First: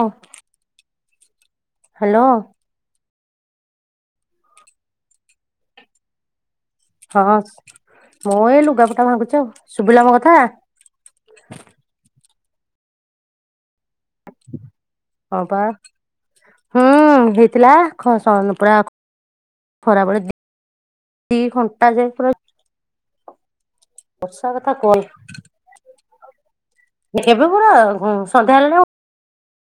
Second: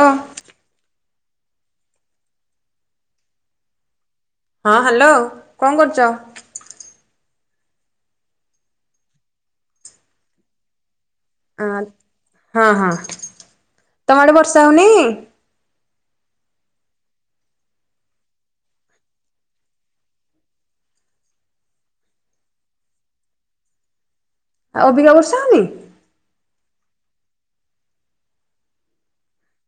ଓ ହଁ ହ୍ୟାଲୋ। ହଁ ହ୍ୟାଲୋ କଣ କରୁଛ? ହଁ ମୁଁ ଏ ଲୁଗାପଟା ଭାଙ୍ଗୁଛି ଆଉ ଶୁଭିଲ ମୋ କଥା ଅ ହଁ ହଁ ତମ ଆଡେ ବର୍ଷା ହଉନି? ହଁ ପା ହୁଁ ହେଇଥିଲା ପୁରା ଖରାବେଳେ ଦି ଘଣ୍ଟା ଯାଏ ପୁରା ବର୍ଷା କଥା ଅବିକା ବର୍ଷା କନା ହଉନି? ଏବେ ପୁରା ସନ୍ଧ୍ୟା ହେଲାଣୁ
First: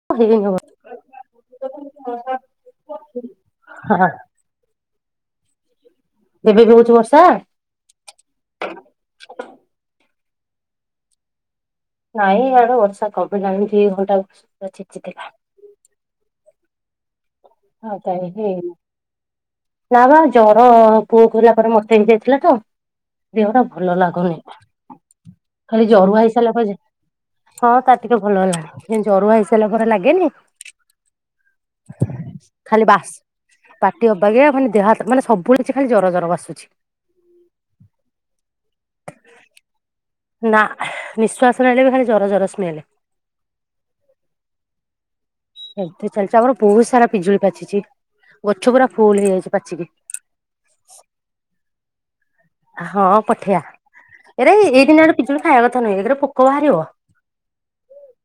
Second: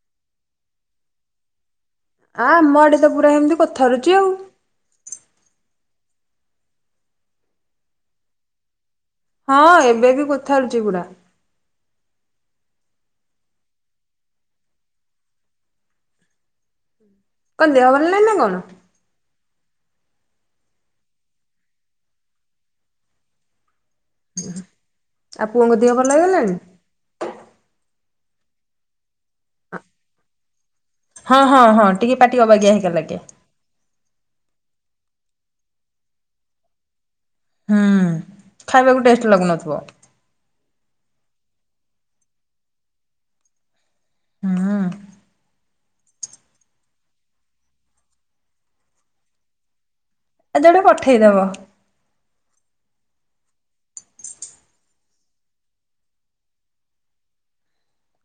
[inaudible] ବର୍ଷା। ଆ ଆମ ଆଡ଼େ ତ ପୁରା ଏମିତି ହଁ କୋଥାରୁଛି ଆଉ ଏବେ ବି ହଉଛି ବର୍ଷା? ହଁ ଏବେ ବି କୋଥାରୁଛି ପୂରା ନାଇଁ ଆଡେ ବର୍ଷା କମିଲାଣି ଦି ଘଣ୍ଟା ବର୍ଷା ଛେଚିଥିଲା। କଣ ଦେହ ହଉ ଭଲ ନାହିଁ ତାଇ ନା କଣ ହେଇନି। ନା ବା ଜର ପୁଅକୁ ହେଲା ପରେ ମତେ ହେଇ ଯାଇଥିଲା ତ? ଦେହ ଟା ଭଲ ଲାଗୁନି ଆଉ ପୁଅଙ୍କ ଖାଲି ଦେହ ଭଲ ଜରୁଆ ହେଇସାରିଲା ହେଇଗଲାଣି? ପରେ ଯେ ହଁ ତା ଟିକେ ଭଲ ହେଲାଣି ସେ ଜରୁଆ ହେଇସାରିଲା ପରେ ଲାଗେନି। ହଁ ହଁ ହଁ ଟିକେ ପାଟି ଅବାଗିଆ ଖାଲି ହେଇଗଲା ବାସି ଲାଗେ। ପାଟି ଅବାଗିଆ ମାନେ ଦେହ ମାନେ ସବୁବେଳେ କିଛି ଖାଲି ଜର ଜର ବାସୁଛି। ହୁଁ, ଖାଇବାକୁ ଟେଷ୍ଟ ଲାଗୁନଥିବ? ନା, ନିଃଶ୍ଵାସ ନେଲେ ବି ଖାଲି ଜର-ଜର ସ୍ମେଲେ। ହୁଁ। ଏମ୍ତି ଚାଲିଚି ଆମର ବହୁତ୍ ସାରା ପିଜୁଳି ପାଚିଚି, ଗଛ ପୁରା ଫୁଲ୍ ହେଇଯାଇଚି ପାଚିକି। ଆଜି ଗୋଟେ ପଠେଇଦବ। ଆ ହଁ ପଠେଇଆ। ଏରେ ଏଇ ଦିନେ ପିଜୁଳି ଖାଇବା କଥା ନୁହେଁ [unintelligible] ପୋକ ବାହାରିବ।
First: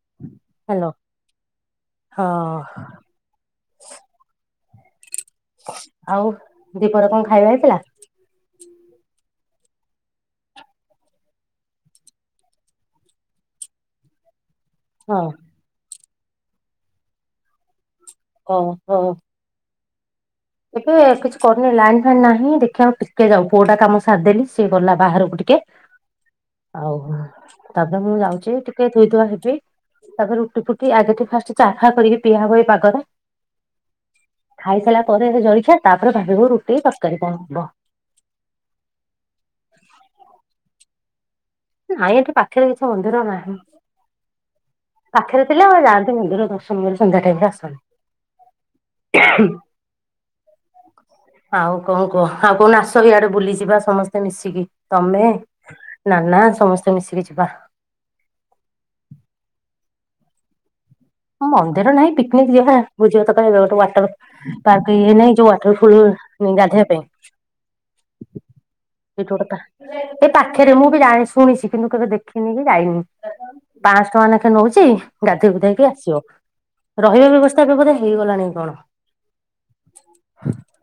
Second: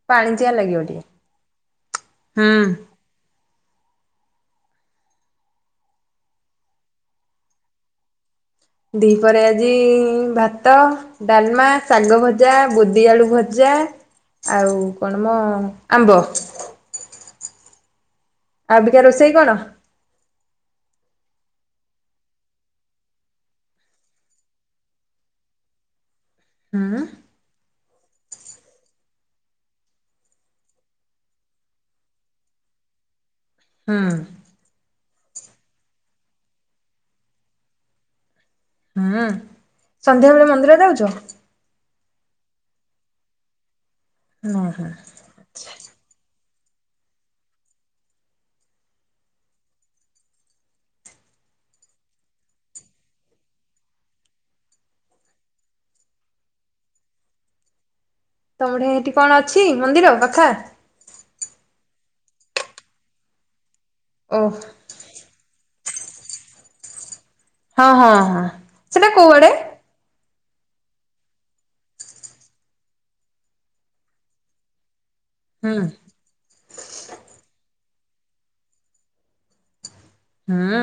ପାଣିଚିଆ ଲାଗିବ ହାଲୋ, ଟିକେ ହଁ। ହୁଁ। ଆଉ ଦୀପହରେ କଣ ଖାଇବା ହେଇଥିଲା? ଦିପହରେ ଆଜି ଭାତ ଡାଲମା, ଶାଗ ଭଜା, ବୋଦିଆଳୁ ଭଜା ଆଉ କଣ ହଁ ମ ଆମ୍ବ। ଆବିକା ଓହୋ ରୋଷେଇ କଣ? ଏବେ କିଛି କରୁନି ଲାଇନ ଫାଇନ୍ ନାହିଁ ଦେଖିଆ ଟିକେ ଯାଉ, ପୁଅଟା କାମ ସାରିଦେଲି ସିଏ ଗଲା ବାହାରକୁ ଟିକେ। ହୁଁ ଆଉ [unintelligible] ତାପରେ ମୁଁ ଯାଉଚି ଟିକେ ଧୁଇଧୁଆ ହେବି। ତାପରେ ରୁଟି ଫୁଟି ଆଗେ ଟିକେ ଫାଷ୍ଟ ଚାହା କରିକି ପିଆ ହବ ଏ ପାଗରେ। ହୁଁ। ଖାଇସାରିଲା ପରେ ଜାଳିଖିଆ ତାପରେ ଭାବିବୁ ରୁଟି ତରକାରୀ କଣ ହବ। ହୁଁ, ସନ୍ଧ୍ୟାବେଳେ ମନ୍ଦିର ଯାଉଚ? ନାଇଁ ଏଠି ପାଖେରେ କିଛି ମନ୍ଦିର ନାହିଁ। [unintelligible] ପାଖେରେ ଥିଲେ ଆଉ ଯାଆନ୍ତି ମନ୍ଦିର ଦର୍ଶନ କରି ସନ୍ଧ୍ୟା ଟାଇମ୍ ରେ ଆସନ୍ତି। ଆଉ କଣ କୁହ ଆଉ କୋଉନ ଆସ ଇଆଡେ ବୁଲିଯିବା ସମସ୍ତେ ମିଶିକି, ତମେ ନା-ନା ସମସ୍ତେ ମିଶିକି ଯିବା। ତମଠେଇଁ ଏଇଠି କଣ ଅଛି ମନ୍ଦିର ପାଖା? ମନ୍ଦିର ନାହିଁ ପିକ୍ନିକ୍ ଯିବା ବୁଝିବ ତ [unintelligible] ଗୋଟେ ଓ ୱାଟର ପାର୍କ ଇଏ ନାହିଁ ଯୋଉ ୱାଟର୍ ଫୁଲ୍ ଗାଧୋଇବା ପାଇଁ। ହଁ-ହଁ-ହଁ ସେଟା କୋଉଆଡେ? ଏ ପାଖେରେ, ମୁଁ ବି ଜାଣି ଶୁଣିଚି କିନ୍ତୁ କେବେ ଦେଖିନି କି ଯାଇନି। ପାଞ୍ଚସହ ଟଙ୍କା ନେଖେ ନଉଚି ଗାଧେଇ ହୁଁ ଗୁଧାଇକି ଆସି ରହିବା ବ୍ୟବସ୍ଥା ଏବେ ବଧେ ହେଇଗଲାଣି କି କଣ। ହୁଁ।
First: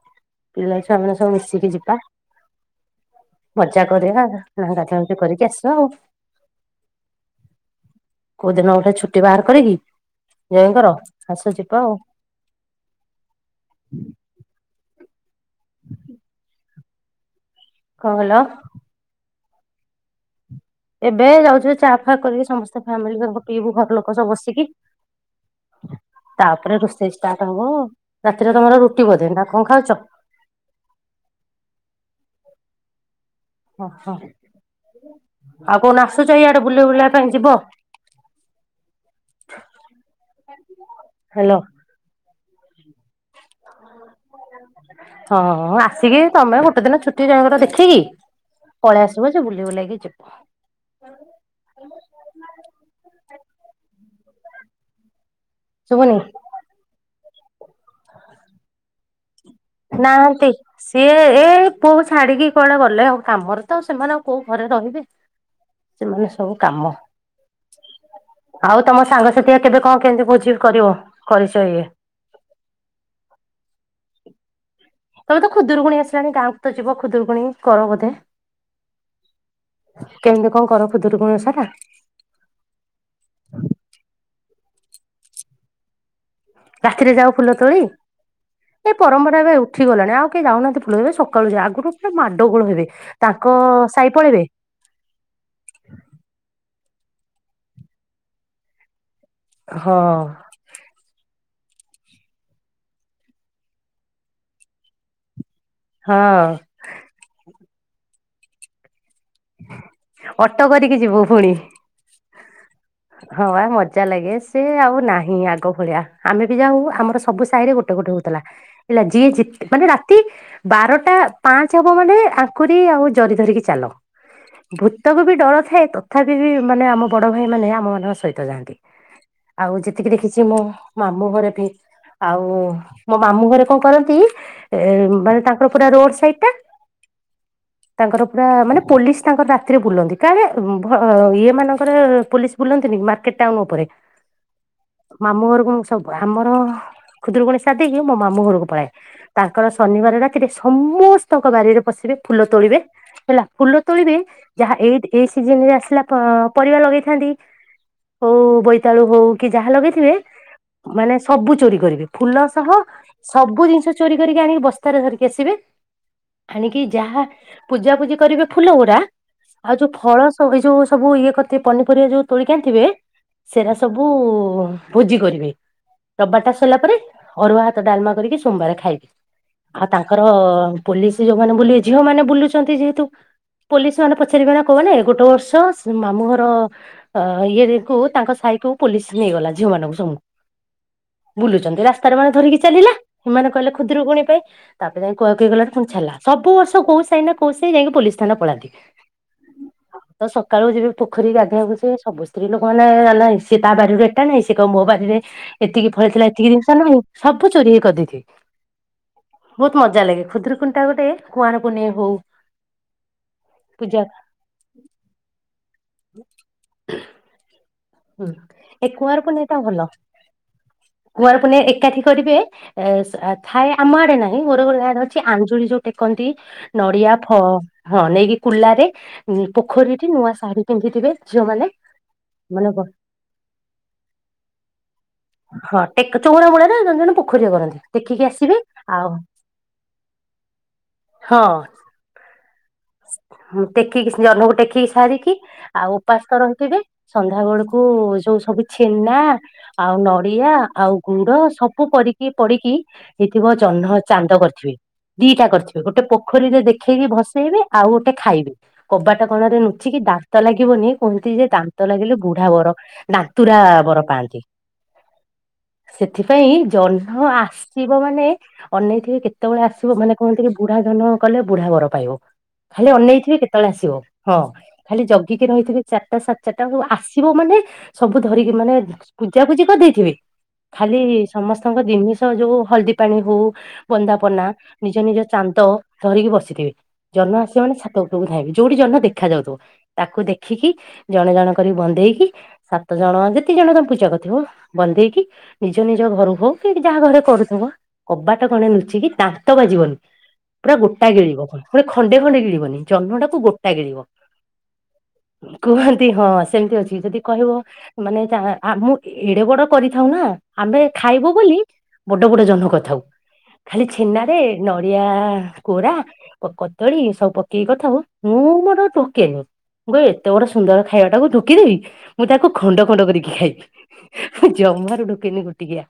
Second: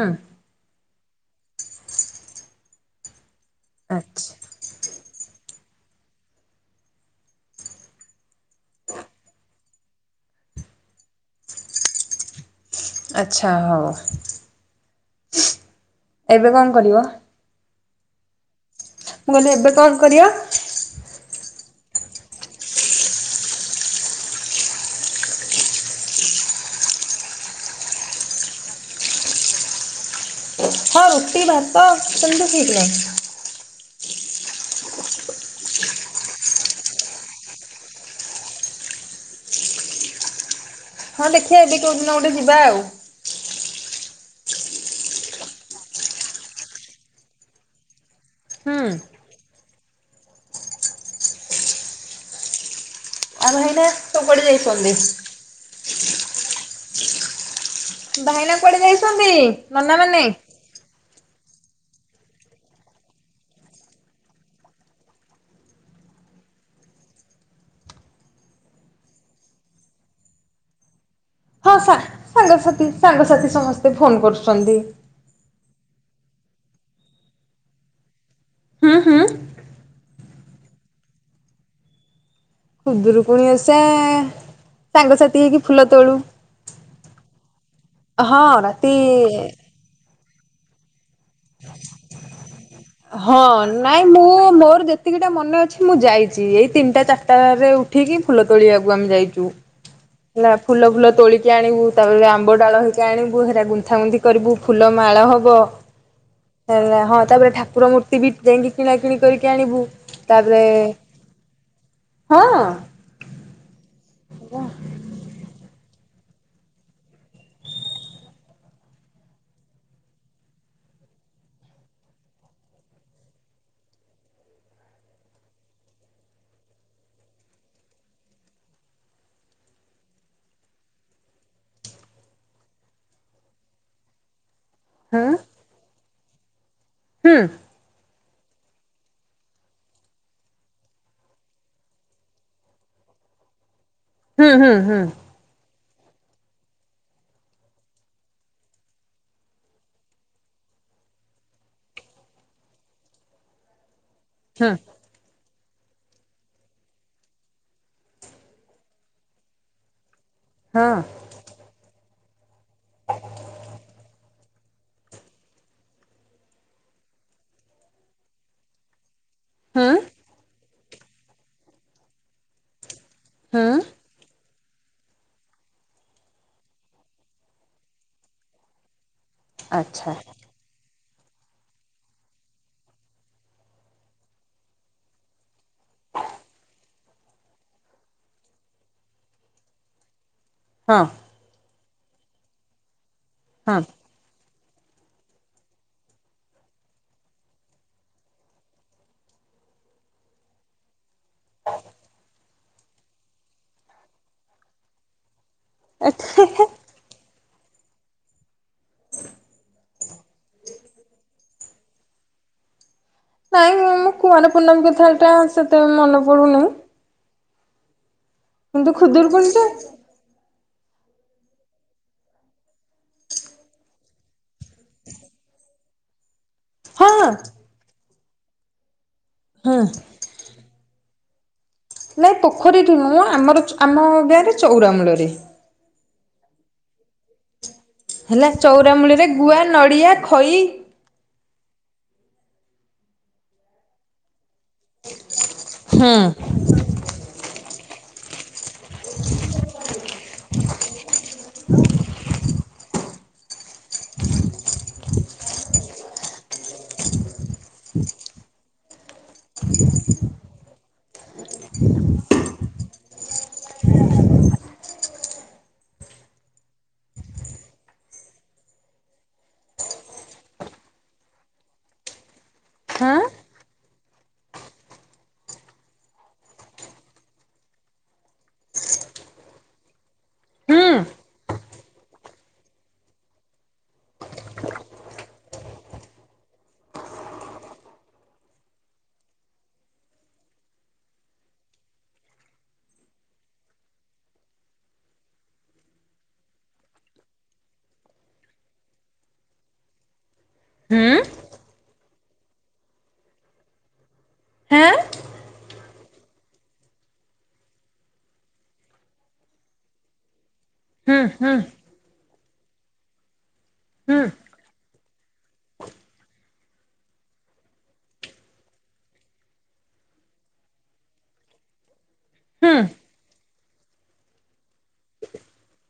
ପିଲା ଛୁଆମାନେ ସବୁ ମିଶିକି ଯିବା ମଜା କରିବା। ଆଚ୍ଛା [inaudible] କରିକି ଆସିବା ଆଉ। କୋଉଦିନ ଗୋଟେ ଛୁଟି ବାହାର କରିକି ଜ୍ୱାଇଁଙ୍କର ଆସ ଯିବା ଆଉ। ଆଚ୍ଛା ହଉ। ହୁଁ ଏବେ କଣ କରିବ? କଣ କଇଲ? ମୁଁ କହିଲି ଏବେ କଣ କରିବ? ଏବେ ଯାଉଚି ଚା ଫା କରିକି ସମସ୍ତେ ଫ୍ୟାମିଲି ପିଇବୁ ଘର ଲୋକ ସବୁ ବସିକି। ତାପରେ ରୋଷେଇ ଷ୍ଟାର୍ଟ ହବ, ରାତିରେ ତମର ରୁଟି ବୋଧେ ନା କଣ ଖାଉଚ? [inaudible] ରୁଟି, ଭାତ ସେମତି ଠିକ୍ ନାହିଁ। ଓହୋ! ଆଉ କଉନ ଆସୁଛ, ଇଆଡେ ବୁଲି ବୁଲା ପାଇଁ ଯିବ? ହଁ, ହେଲୋ ଦେଖିବା ଏବେ କୋଉଦିନ ଗୋଟେ ଯିବା ଆଉ। ହଁ, ଆସିକି ତମେ ଗୋଟେ ଦିନ ଛୁଟି ଜଣର ଦେଖିକି ହୁଁ। ପଳେଇ ଆସିବ ଯେ, ବୁଲି ବୁଲାକି ଯିବୁ। ଆଉ ଭାଇନା? ସଉ କୁଆଡେ ଯାଇଚନ୍ଦି? ଶୁଭୁନି? ଭାଇନା କୁଆଡେ ଯାଇଛନ୍ତି? ନନା ମାନେ? ନାହାନ୍ତି। ସିଏ ଏ, ପୁଅକୁ ଛାଡିକି କୁଆଡେ ଗଲେ, ଆଉ କାମରେ ତ, ସେମାନେ ଆଉ କୋଉ ଘରେ ରହିବେ? ସେମାନେ ସବୁ କାମ ଆଉ ତମ ସାଙ୍ଗସାଥିଆ, କେବେ କଣ କେମିତି ଭୋଜି କରିବ? କରିଛ ହଁ, ଇଏ ସାଙ୍ଗ୍ ସାଙ୍ଗସାଥି ସାଙ୍ଗସାଥି ସମସ୍ତେ ଫୋନ୍ କରୁଛନ୍ତି। ତମେ ତ ଖୁଦୁରୁକୁଣୀ ଆସିଲାଣି, ଗାଁ କୁ ତ ଯିବ। ଖୁଦୁରୁକୁଣୀ କର ବୋଧେ! ହୁଁ, ହୁଁ। କେମିତି କଣ କର ଖୁଦୁରୁକୁଣୀ ଓଷା ଟା? ଖୁଦୁରୁକୁଣୀ ଓଷା-ଆ, ସାଙ୍ଗସାଥି ହେଇକି ଫୁଲ ତୋଳୁ। ରାତିରେ ଯାଉ ଫୁଲ ତୋଳି? ହଁ ଏ ରାତି ପରମ୍ପରା ଏବେ ଉଠିଗଲାଣି, ଆଉ କେହି ଯାଉନାହାଁନ୍ତି ଫୁଲ ତୋଳି? ଏ ସକାଳୁ ଯା। ଆଗରୁ ପୁରା ମାଡ ଗୋଳ ହେବେ। ତାଙ୍କ-ଅ ସାଇ ପଳେଇବେ। ଏତିକିଟା ମନେ ଅଛି, ମୁଁ ଯାଇଛି। ଏଇ ତିନିଟା ଚାରିଟାରେ ଉଠିକି ଫୁଲ ତୋଳିବାକୁ ଆମେ ଯାଇଛୁ। ହଁ। ଫୁଲ ଫୁଲ ତୋଳିକି ଆଣିବୁ। ତା'ପରେ ଆମ୍ବ ଡାଳ ହେରିକା ଆଣିବୁ, ହେରା ଗୁନ୍ଥାଗୁନ୍ଥି କରିବୁ। ଫୁଲ ମାଳ ହବ। ହଁ। ହେଲା ହଁ, ତା'ପରେ ଠାକୁର ମୂର୍ତ୍ତି ବି ଯାଇକି କିଣା କିିଣି କରିକି ଆଣିବୁ। ତା'ପରେ ଅଟୋ କରିକି ଯିବୁ ପୁଣି ହଁ, ହଁ, ବା ମଜା ଲାଗେ। ସେ ଆଉ ନାହିଁ ଆଗ ଭଳିଆ। ଆମେ ବି ଯାଉ, ଆମର ସବୁ ସାହିରେ ଗୋଟେ ଗୋଟେ ହଉଥିଲା। ହେଲା ଯିଏ ଯେତେ ମାନେ ରାତି ବାରଟା ପାଞ୍ଚ ହବ, ମାନେ ଆଙ୍କୁଡ଼ି ଆଉ ଜରି ଧରିକି ଚାଲ। ଭୂତକୁ ବି ଡର ଥାଏ। ତଥାପି, ବି ମାନେ ଆମ ବଡ ଭାଇ ମାନେ ଆମ ମାନଙ୍କ ସହିତ ଯାଆନ୍ତି। ଆଉ ଯେତିକି ଦେଖିଛି, ମୁଁ, ମାମୁଁ ଘରେ ବି ଆଉ ମୋ ମାମୁଁ ଘରେ କଣ କରନ୍ତି? ଏ ହଁ ମାନେ ତାଙ୍କର ପୁରା ରୋଡ୍‌ ସାଇଡ୍‌ ଟା ହୁଁ। ତାଙ୍କର ପୁରା ମାନେ ପୋଲିସ୍‌ ତାଙ୍କର ରାତିରେ ବୁଲନ୍ତି। କାଳେ ଭ-ଅ ଇଏ ମାନଙ୍କରେ ପୋଲିସ୍ ବୁଲନ୍ତିନି, ମାର୍କେଟ ଟାଉନ୍ ଉପରେ ହୁଁ, ହୁଁ, ହୁଁ? ମାମୁଁ ଘରକୁ ମୁଁ ସବୁ। ଆମର ଖୁଦୁରୁକୁଣୀ ସାରିଦେଇକି, ମୋ ମାମୁଁ ଘରକୁ ପଳାଏ। ତାଙ୍କର ଶନିବାର ରାତିରେ ସମସ୍ତଙ୍କ ବାରିରେ ପଶିବେ, ଫୁଲ ତୋଳିବେ। ହେଲା ଫୁଲ ତୋଳିବେ, ହୁଁ ଯାହା ଏଇ ଏଇ ସିଜନରେ ଆସିଲା ପ-ପରିବା ଲଗେଇଥାନ୍ତି। ହଉ ବୋଇତାଳୁ ହଉ, କି ଯାହା ଲଗେଇଥିବେ ହଁ ମାନେ ସବୁ ଚୋରି କରିବେ। ଫୁଲ ସହ ସବୁ ଜିନିଷ ଚୋରି କରିକି ଆଣିକି, ବସ୍ତାରେ ଧରିକି ଆସିବେ। ଆଣିକି ଯାହା ପୂଜାପୂଜି କରିବେ ଫୁଲ ଗୁଡା। ଆଉ ଯୋଉ ହୁଁ ଫଳ ସ ଏଇ ଯୋଉ ସବୁ ଇଏ କରି ଥିବ୍, ପନିପରିବା ଯୋଉ ତୋଳିକ ଆଣିଥିବେ। ହୁଁ ସେରା ସବୁ ବୁ ଭୁଜି କରିବେ। ରବାର୍ଟା ସରିଲା ପରେ ଅରୁଆ ହାତ ଡାଲମା କରିକି ସୋମବାର ଖାଇବେ ଆଉ ଆଚ୍ଛା ତାଙ୍କର ପୋଲିସ ଯୋଉମାନେ ବୁଲିବେ ଝିଅ ମାନ ବୁଲୁଛନ୍ତି ଯେହେତୁ ପୋଲିସ ମାନେ ପଚାରିବେ ନା କଉମାନେ ଗୋଟେ ବର୍ଷ ମାମୁ ଘର ଅ ଇଏରେ କୁ ତାଙ୍କ ସାଇ କୁ ପୋଲିସ ନେଇଗଲା ଝିଅମାନଙ୍କୁ ସଙ୍ଗୁ ହଁ ବୁଲୁଛନ୍ତି ରାସ୍ତତାରେ ମାନେ ଧରିକି ଚାଲିଲା ଏମାନେ କହିଲେ ହଁ ଖୁଦରୁକୁୁଣି ପାଇଁ ତାପରେ ଯାଇ କୁଆ କୁହି ଗୁଲା ପୁଣି ଛଲା ସବୁବର୍ଷ କୋଉ ସାଇ ନା କଉ ସାଇ ଯାଇକି ପୋଲିସ୍‌ ଥାନା ପଳାନ୍ତି ଆଉ ସକାଳୁ ଯିବି ପୋଖରୀ ଗାଧଆବାକୁ ସେ ସବୁ ସ୍ତ୍ରୀ ଲୋକମାନେ ଆଲାଇ- ସେ ତା ବାଡିରୁ ଏଟା ନାଇଁ ସେ କହିବ ମୋ ବାରିରେ ଏତିକି ଫଳିଥିଲା ଏତିକି ଜିନିଷ ନଁ ସବୁ ଚୋରି ହେଇ କରିଦେଇଥିଲ- ବହୁତ ମଜା ଲାଗେ ଖୁଦୁକୁଣିଟା ଗୋଟେ କୁଆରକୁନେଇେ ହଉ ନାଇଁ ପୂଜା ମୁଁ କୁଆର ପୂର୍ଣ୍ଣମୀ କଥା ଏଟା ସେତେ ମନେ ପଡୁନି [unintelligible] ହୁଁ ଏ କିନ୍ତୁ କୁଆରକୁୁନେଇଟା ଖୁଦୁରୁକୁଣିଟା ଭଲ କୁଆଁରପୁନେଇ ଏକାଠି କରିବେ ଏସ୍‌- ଆ ଥାଏ ଆମ ଆଡେ ନାହିଁ ମୋର ଅଛି ଆଞ୍ଳି ଯୋଉ ଟେକନ୍ତି ହଁ ନଡିଆ ଫ ହଁ ନେଇକି କୁଲାରେ ହୁଁ ପୋଖରୀରେ ନୂଆ ଶାଢୀ ପିନ୍ଧିଥିବେ ଝିଅମାନେ ନାହିଁ ମାନେ ପୋଖରୀଠୁଁ ଆମରଛୁ ଆମର ଆମ ଗାଁରେ ଚଉରାମୂଳରେ ହଁ ଟେକ ଚଉରାମୂଳରେ ଜଣେଜଣେ ପୋଖରୀରେ କରନ୍ତି ଦେଖିକି ହେଲା ଆସିବେ ଆଉ ଚଉରାମୂଳିରେ ଗୁଆ ନଡ଼ିଆ ଖଇ ହଁ ଦେଖିକି ଜନ୍ମକୁ ଟେଖିକି ସାରିକି ଆଉ ହୁଁ ଉପାସ କରନ୍ତିଥିବେ ସନ୍ଧ୍ୟା ବେଳକୁ ଯୋଉ ସବୁ ଛେନା ଆଉ ନଡିଆ ଆଉ ଗୁଡ ସବୁ ପରିକି ପିଡିକି ହେଇଥିବ ଚହ୍ନ ଚାନ୍ଦ କରିଥିବେ ଦିଟା କରିଥିବେ ଗୋଟେ ପୋଖରୀରେ ଦେଖେଇକି ଭସେଇବେ ଆଉ ଗୋଟେ ଖାଇବେ କବାଟ କଣରେ ନୁଚିକି ଦାନ୍ତ ଲାଗିବନି କୁହନ୍ତି ଯେ ଦାନ୍ତ ଲାଗିଲେ ବୁଢା ବର ଦାନ୍ତୁରା ବର ପାଆନ୍ତି ସେଥିପାଇଁ ଜହ୍ନ ଆସିବ ମାନେ ଅନେଇଥିବି କେତେବେଳେ ଆସିବ ମାନେ କୁହନ୍ତି କି ବୁଢା ଧନ କଲେ ବୁଢା ଘର ପାଇବ ଖାଲି ହଁ ଅନେଇଥିବେ କେତେବେଳେ ଆସିବ ହଁ ଖାଲି ଜଗିକି ରହିଥିବେ ଚାରିଟା ସାଡ୍‌ଚାରିଟା ଆସିବ ମାନେ ସବୁ ଧରିକି ମାନେ ପୂଜା ପୂଜି କରିଦେଇଥିବେ ହୁଁ ଖାଲି ସମସ୍ତଙ୍କ ଜିନିଷ ଯୋଉ ହଳଦୀ ପାଣି ହଉ ବନ୍ଦାପନା ନିଜ ନିଜ ଚାନ୍ଦ ଧରିକି ବସିଥିବେ ଜହ୍ନଆସ୍‌- ସେମାନେେ ଛାତ ଉପୁରକୁ ଧାଇବି ଯୋଉଠି ଜନ୍ନ ଦେଖା ଯାଉଥିବ ତାକୁ ଦେଖିକି ଜଣେ ଜଣ କରିକି ବଧେଇକି ସାତ ଜଣ ଯେତେ ଜଣ ତମେ ପୂଜା କରିଥିବ ବଧେଇକି ନିଜ ନିଜ ଘରୁ ହଉ କି ଯାହା ଘରେ କରୁଥିବ କବାଟ କଣେ ଲୁଚିକି ଦାନ୍ତ ବାଜିବନି ପୁରା ଗୋଟା ହୁଁ ଗିଳିବ କ ମଟେ ଖଣ୍ଡେ ଖଣ୍ଡେ ଗିଳିବନି ଜହ୍ନଟାକୁ ଗୋଟା ଗିଳିବ ହଁ କୁହନ୍ତି ହଁ ସେମିତି ଅଛି ଯଦି କହିବ ମାନେ ତା ଆମ ଏଡେ ବଡ କରିଥାଉ ନା ଆମେ ହୁଁ ଖାଇବୁ ହୁଁ ବୋଲି ବଡ ବଡ ଜନକରି ଥାଉ ଖାଲି ହୁଁ ଛେନାରେ ନଡିଆ କୋରା କୋ କଦଳୀ ସବୁ କି କଥା ହଉ ମୁଁ ମୋର ଢୋକେନେହିଁ ମୁଁ କହିଲ ଏତେ ଗୋଟେ ସୁନ୍ଦର ଖାଇବା ଟାକୁ ଢୋକିବିନେହିଁ। ମୁଁ ତାକୁ ହୁଁ ଖଣ୍ଡ ଖଣ୍ଡ କରିକି ଖାଇବି ଜମାରୁ ଢୋକେନି ଗୋଟିକିଆ।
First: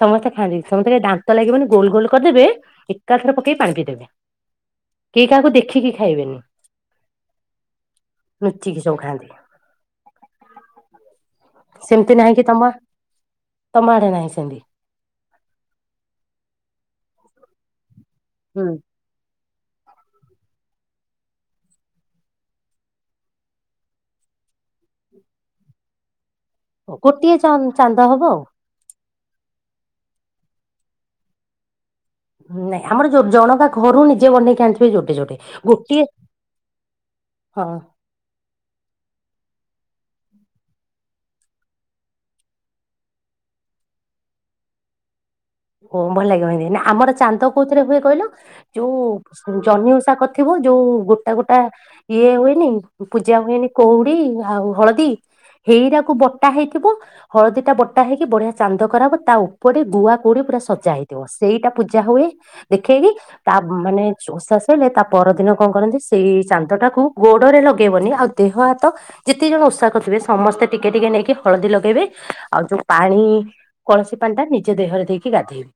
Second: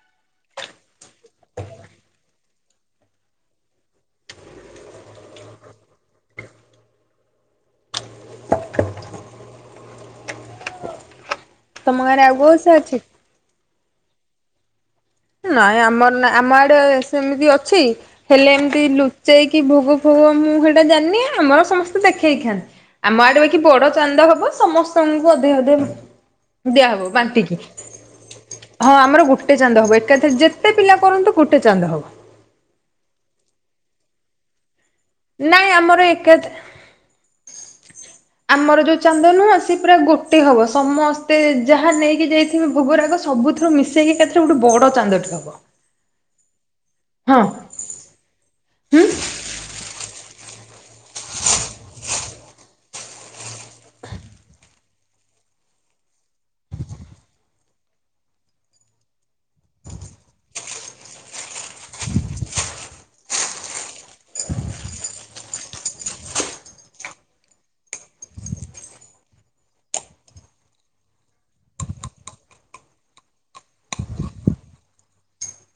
ସମସ୍ତେ ଖାନ୍ତି ସମସ୍ତେ ଦାନ୍ତ ଲାଗିବ ନାହିଁ ଗୋଲ ଗୋଲ କରିଦେବେ ଏକା ଥରେ ପକେଇକି ପାଣି ପଇଦେବେ। କେହି କାହାକୁ ଦେଖିକି ଖାଇବେନି ଲୁଚିକି ସବୁ ଖାଆନ୍ତି। ତମ ସେମତି ଗାଁରେ ଆଉ ନାହିଁ କି କୋଉ ଓଷା ତମର ଅଛି? ତମ ଆଡେ ନାହିଁ ସେମିତି? ନାଇଁ ଆମର ନା ଆମ ଆଡେ ସେମିତି ଅଛି ହେଲେ ହୁଁ। ଏମିତିଲୁ ସେଟି ଭୋଗ ଫୋଗ ମୁଁ ହେଇଟା ଜାଣିନି ଆମର ସମସ୍ତେ ଦେଖେଇକି ଖାଆନ୍ତି। ଆମ ଆଡେ ଏକି ବଡ ଚାନ୍ଦ ହବ ସମସ୍ତଙ୍କୁ ଅଧେ ଅଧେ ଦିଆହବ ଗୋଟିଏ ବାନ୍ଟି ଚା କି। ଚାନ୍ଦ ହବ ଆଉ। ହଁ ଆମର ଗୋଟେ ଚାନ୍ଦ ହବ ଏକାଥରେ ଯେତେ ପିଲା କରନ୍ତୁ ଗୋଟେ ଚାନ୍ଦ ହବ। ନାଇଁ ଆମରୋ ଜଣକା ଘରୁ ନିଜେ ବନେଇକି ଆଣିଥିବେ ଯୋଡେ ଯୋଡେ ନାଇଁ ଆମର ଗୋଟିଏ। ଏକା ହଁ। ଆମର ଯୋଉ ଚାନ୍ଦ ନୁହଁ ସିଏ ପୁରା ଗୋଟେ ହବ ସମସ୍ତେ ଯାହା ନେଇକି ଯାଇଥିବେ ଭୋଗରାଗ ସବୁଥିରୁ ମିଶ୍ ସେଇଟି ଏକାଥରେ ଗୋଟେ ବଡ ଚାନ୍ଦଟେ ହବ। ଓଁ ଭଲ ଲାଗିବ ଭଲାଵନେହିଁନା ଆମର ଚାନ୍ଦ ହଁ କୋଉଥିରେ ହୁଏ କହିଲ? ହୁଁ ଯୋଉ ଜହ୍ନି ଉଷା କଥିବେ ଯୋଉ ଗୋଟା ଗୋଟା ଇଏ ହୁଏନି ପୂଜା ହୁଏନି କଉଡି ଆଉ ହଳଦୀ। ହେଇରାାକୁ ବଟା ହେଇଥିବ ହଳଦୀ ଟା ବଟା ହେଇକି ବଢିଆ ଚାନ୍ଦ କରାହବ ତା ଉପରେ ଗୁଆ ପୁଡି ପୁରା ସଜା ହେଇଥିବ ସେଇଟା ପୂଜା ହୁଏ ଦେଖେଇକି। ତା ମାନେ ଓଷାଷଇଲେ ତା ପରଦିନ କଣ କରନ୍ତି ସେଇ ଚାନ୍ଦ ଟାକୁ ଗୋଡରେ ଲଗେଇବନି ଆଉ। ଦେହ ହାତ ଯେତେ ଜଣ ଓଷାକରି ଥିବେ ସମସ୍ତେ ଟିକେ ଟିକେ ନେଇକି ହଳଦୀ ଲଗେଇବେ ଆଉ ଯୋଉ ପାଣି କଳସୀ ପାଣି ଟା ନିଜ ଦେହରେ ଦେଇକି ଗାଧେଇବେ।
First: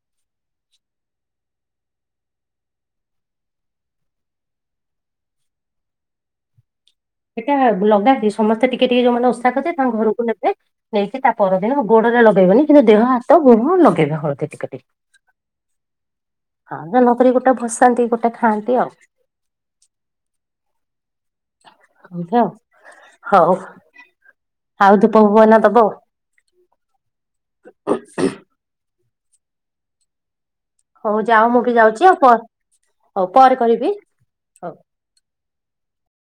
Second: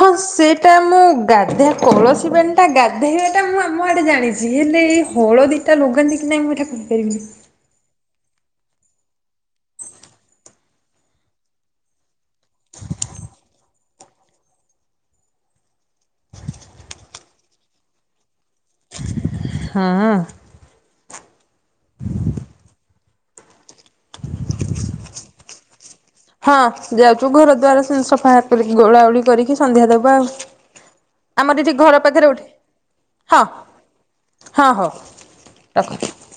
ହଁ ସେଟା ମୁଁ ଗାଧେଇ କଳସୀ ପଣିଟା ଗାଧେଇବାଟା ମୁଁ ଆମ ଆଡେ ଜାଣିଛି ହେଲେ। ହଳ ଦିଟା ଲଗାନ୍ତି କି ନାାଇ ମୁଁ ଏଟା କହିପାରିବିନି। ଏଟା ଲଗାନ୍ତି ସମସ୍ତେ ଟିକେ ଟିକେ ଯୋଉମାନେ ଓଷା କରିଥିବେ ତାଙ୍କ ଘରକୁ ନେବେ। ନେଇକି ତା ପରଦିନ ଗୋଡରେ ଲଗେଇବେନି କିନ୍ତୁ ଦେହ ହାତ ବୋହୁ ଲଗେଇବେ ହଳଦୀ ଟିକେ ଟିକେ। ହଁ ତେଣୁକରି ଗୋଟେ ଭସାନ୍ତି ଗୋଟେ ଖାଆନ୍ତି ଆଉ। ହଁ। ଯିବା ହଉ ଆଉ ଧୂପ ଫୁପ ଏନା ଦବ? ହଁ ଯାଉଛୁ ଘର ଦ୍ୱର ସିମିତି ସଫା କରିକି ଓଳାଉଳି କରିକି ସନ୍ଧ୍ୟା ଦେବା ଆଉ। ହଉ ଯାଅ ଆମର ମୁଁ ଏଠି ବି ଘର ଯାଉଛି ଆଉ ପାଖରେ ଗୋଟେ ହଉ ହଁ ପରେ କରିବି। ହଁ ହଉ ରଖୁଛି।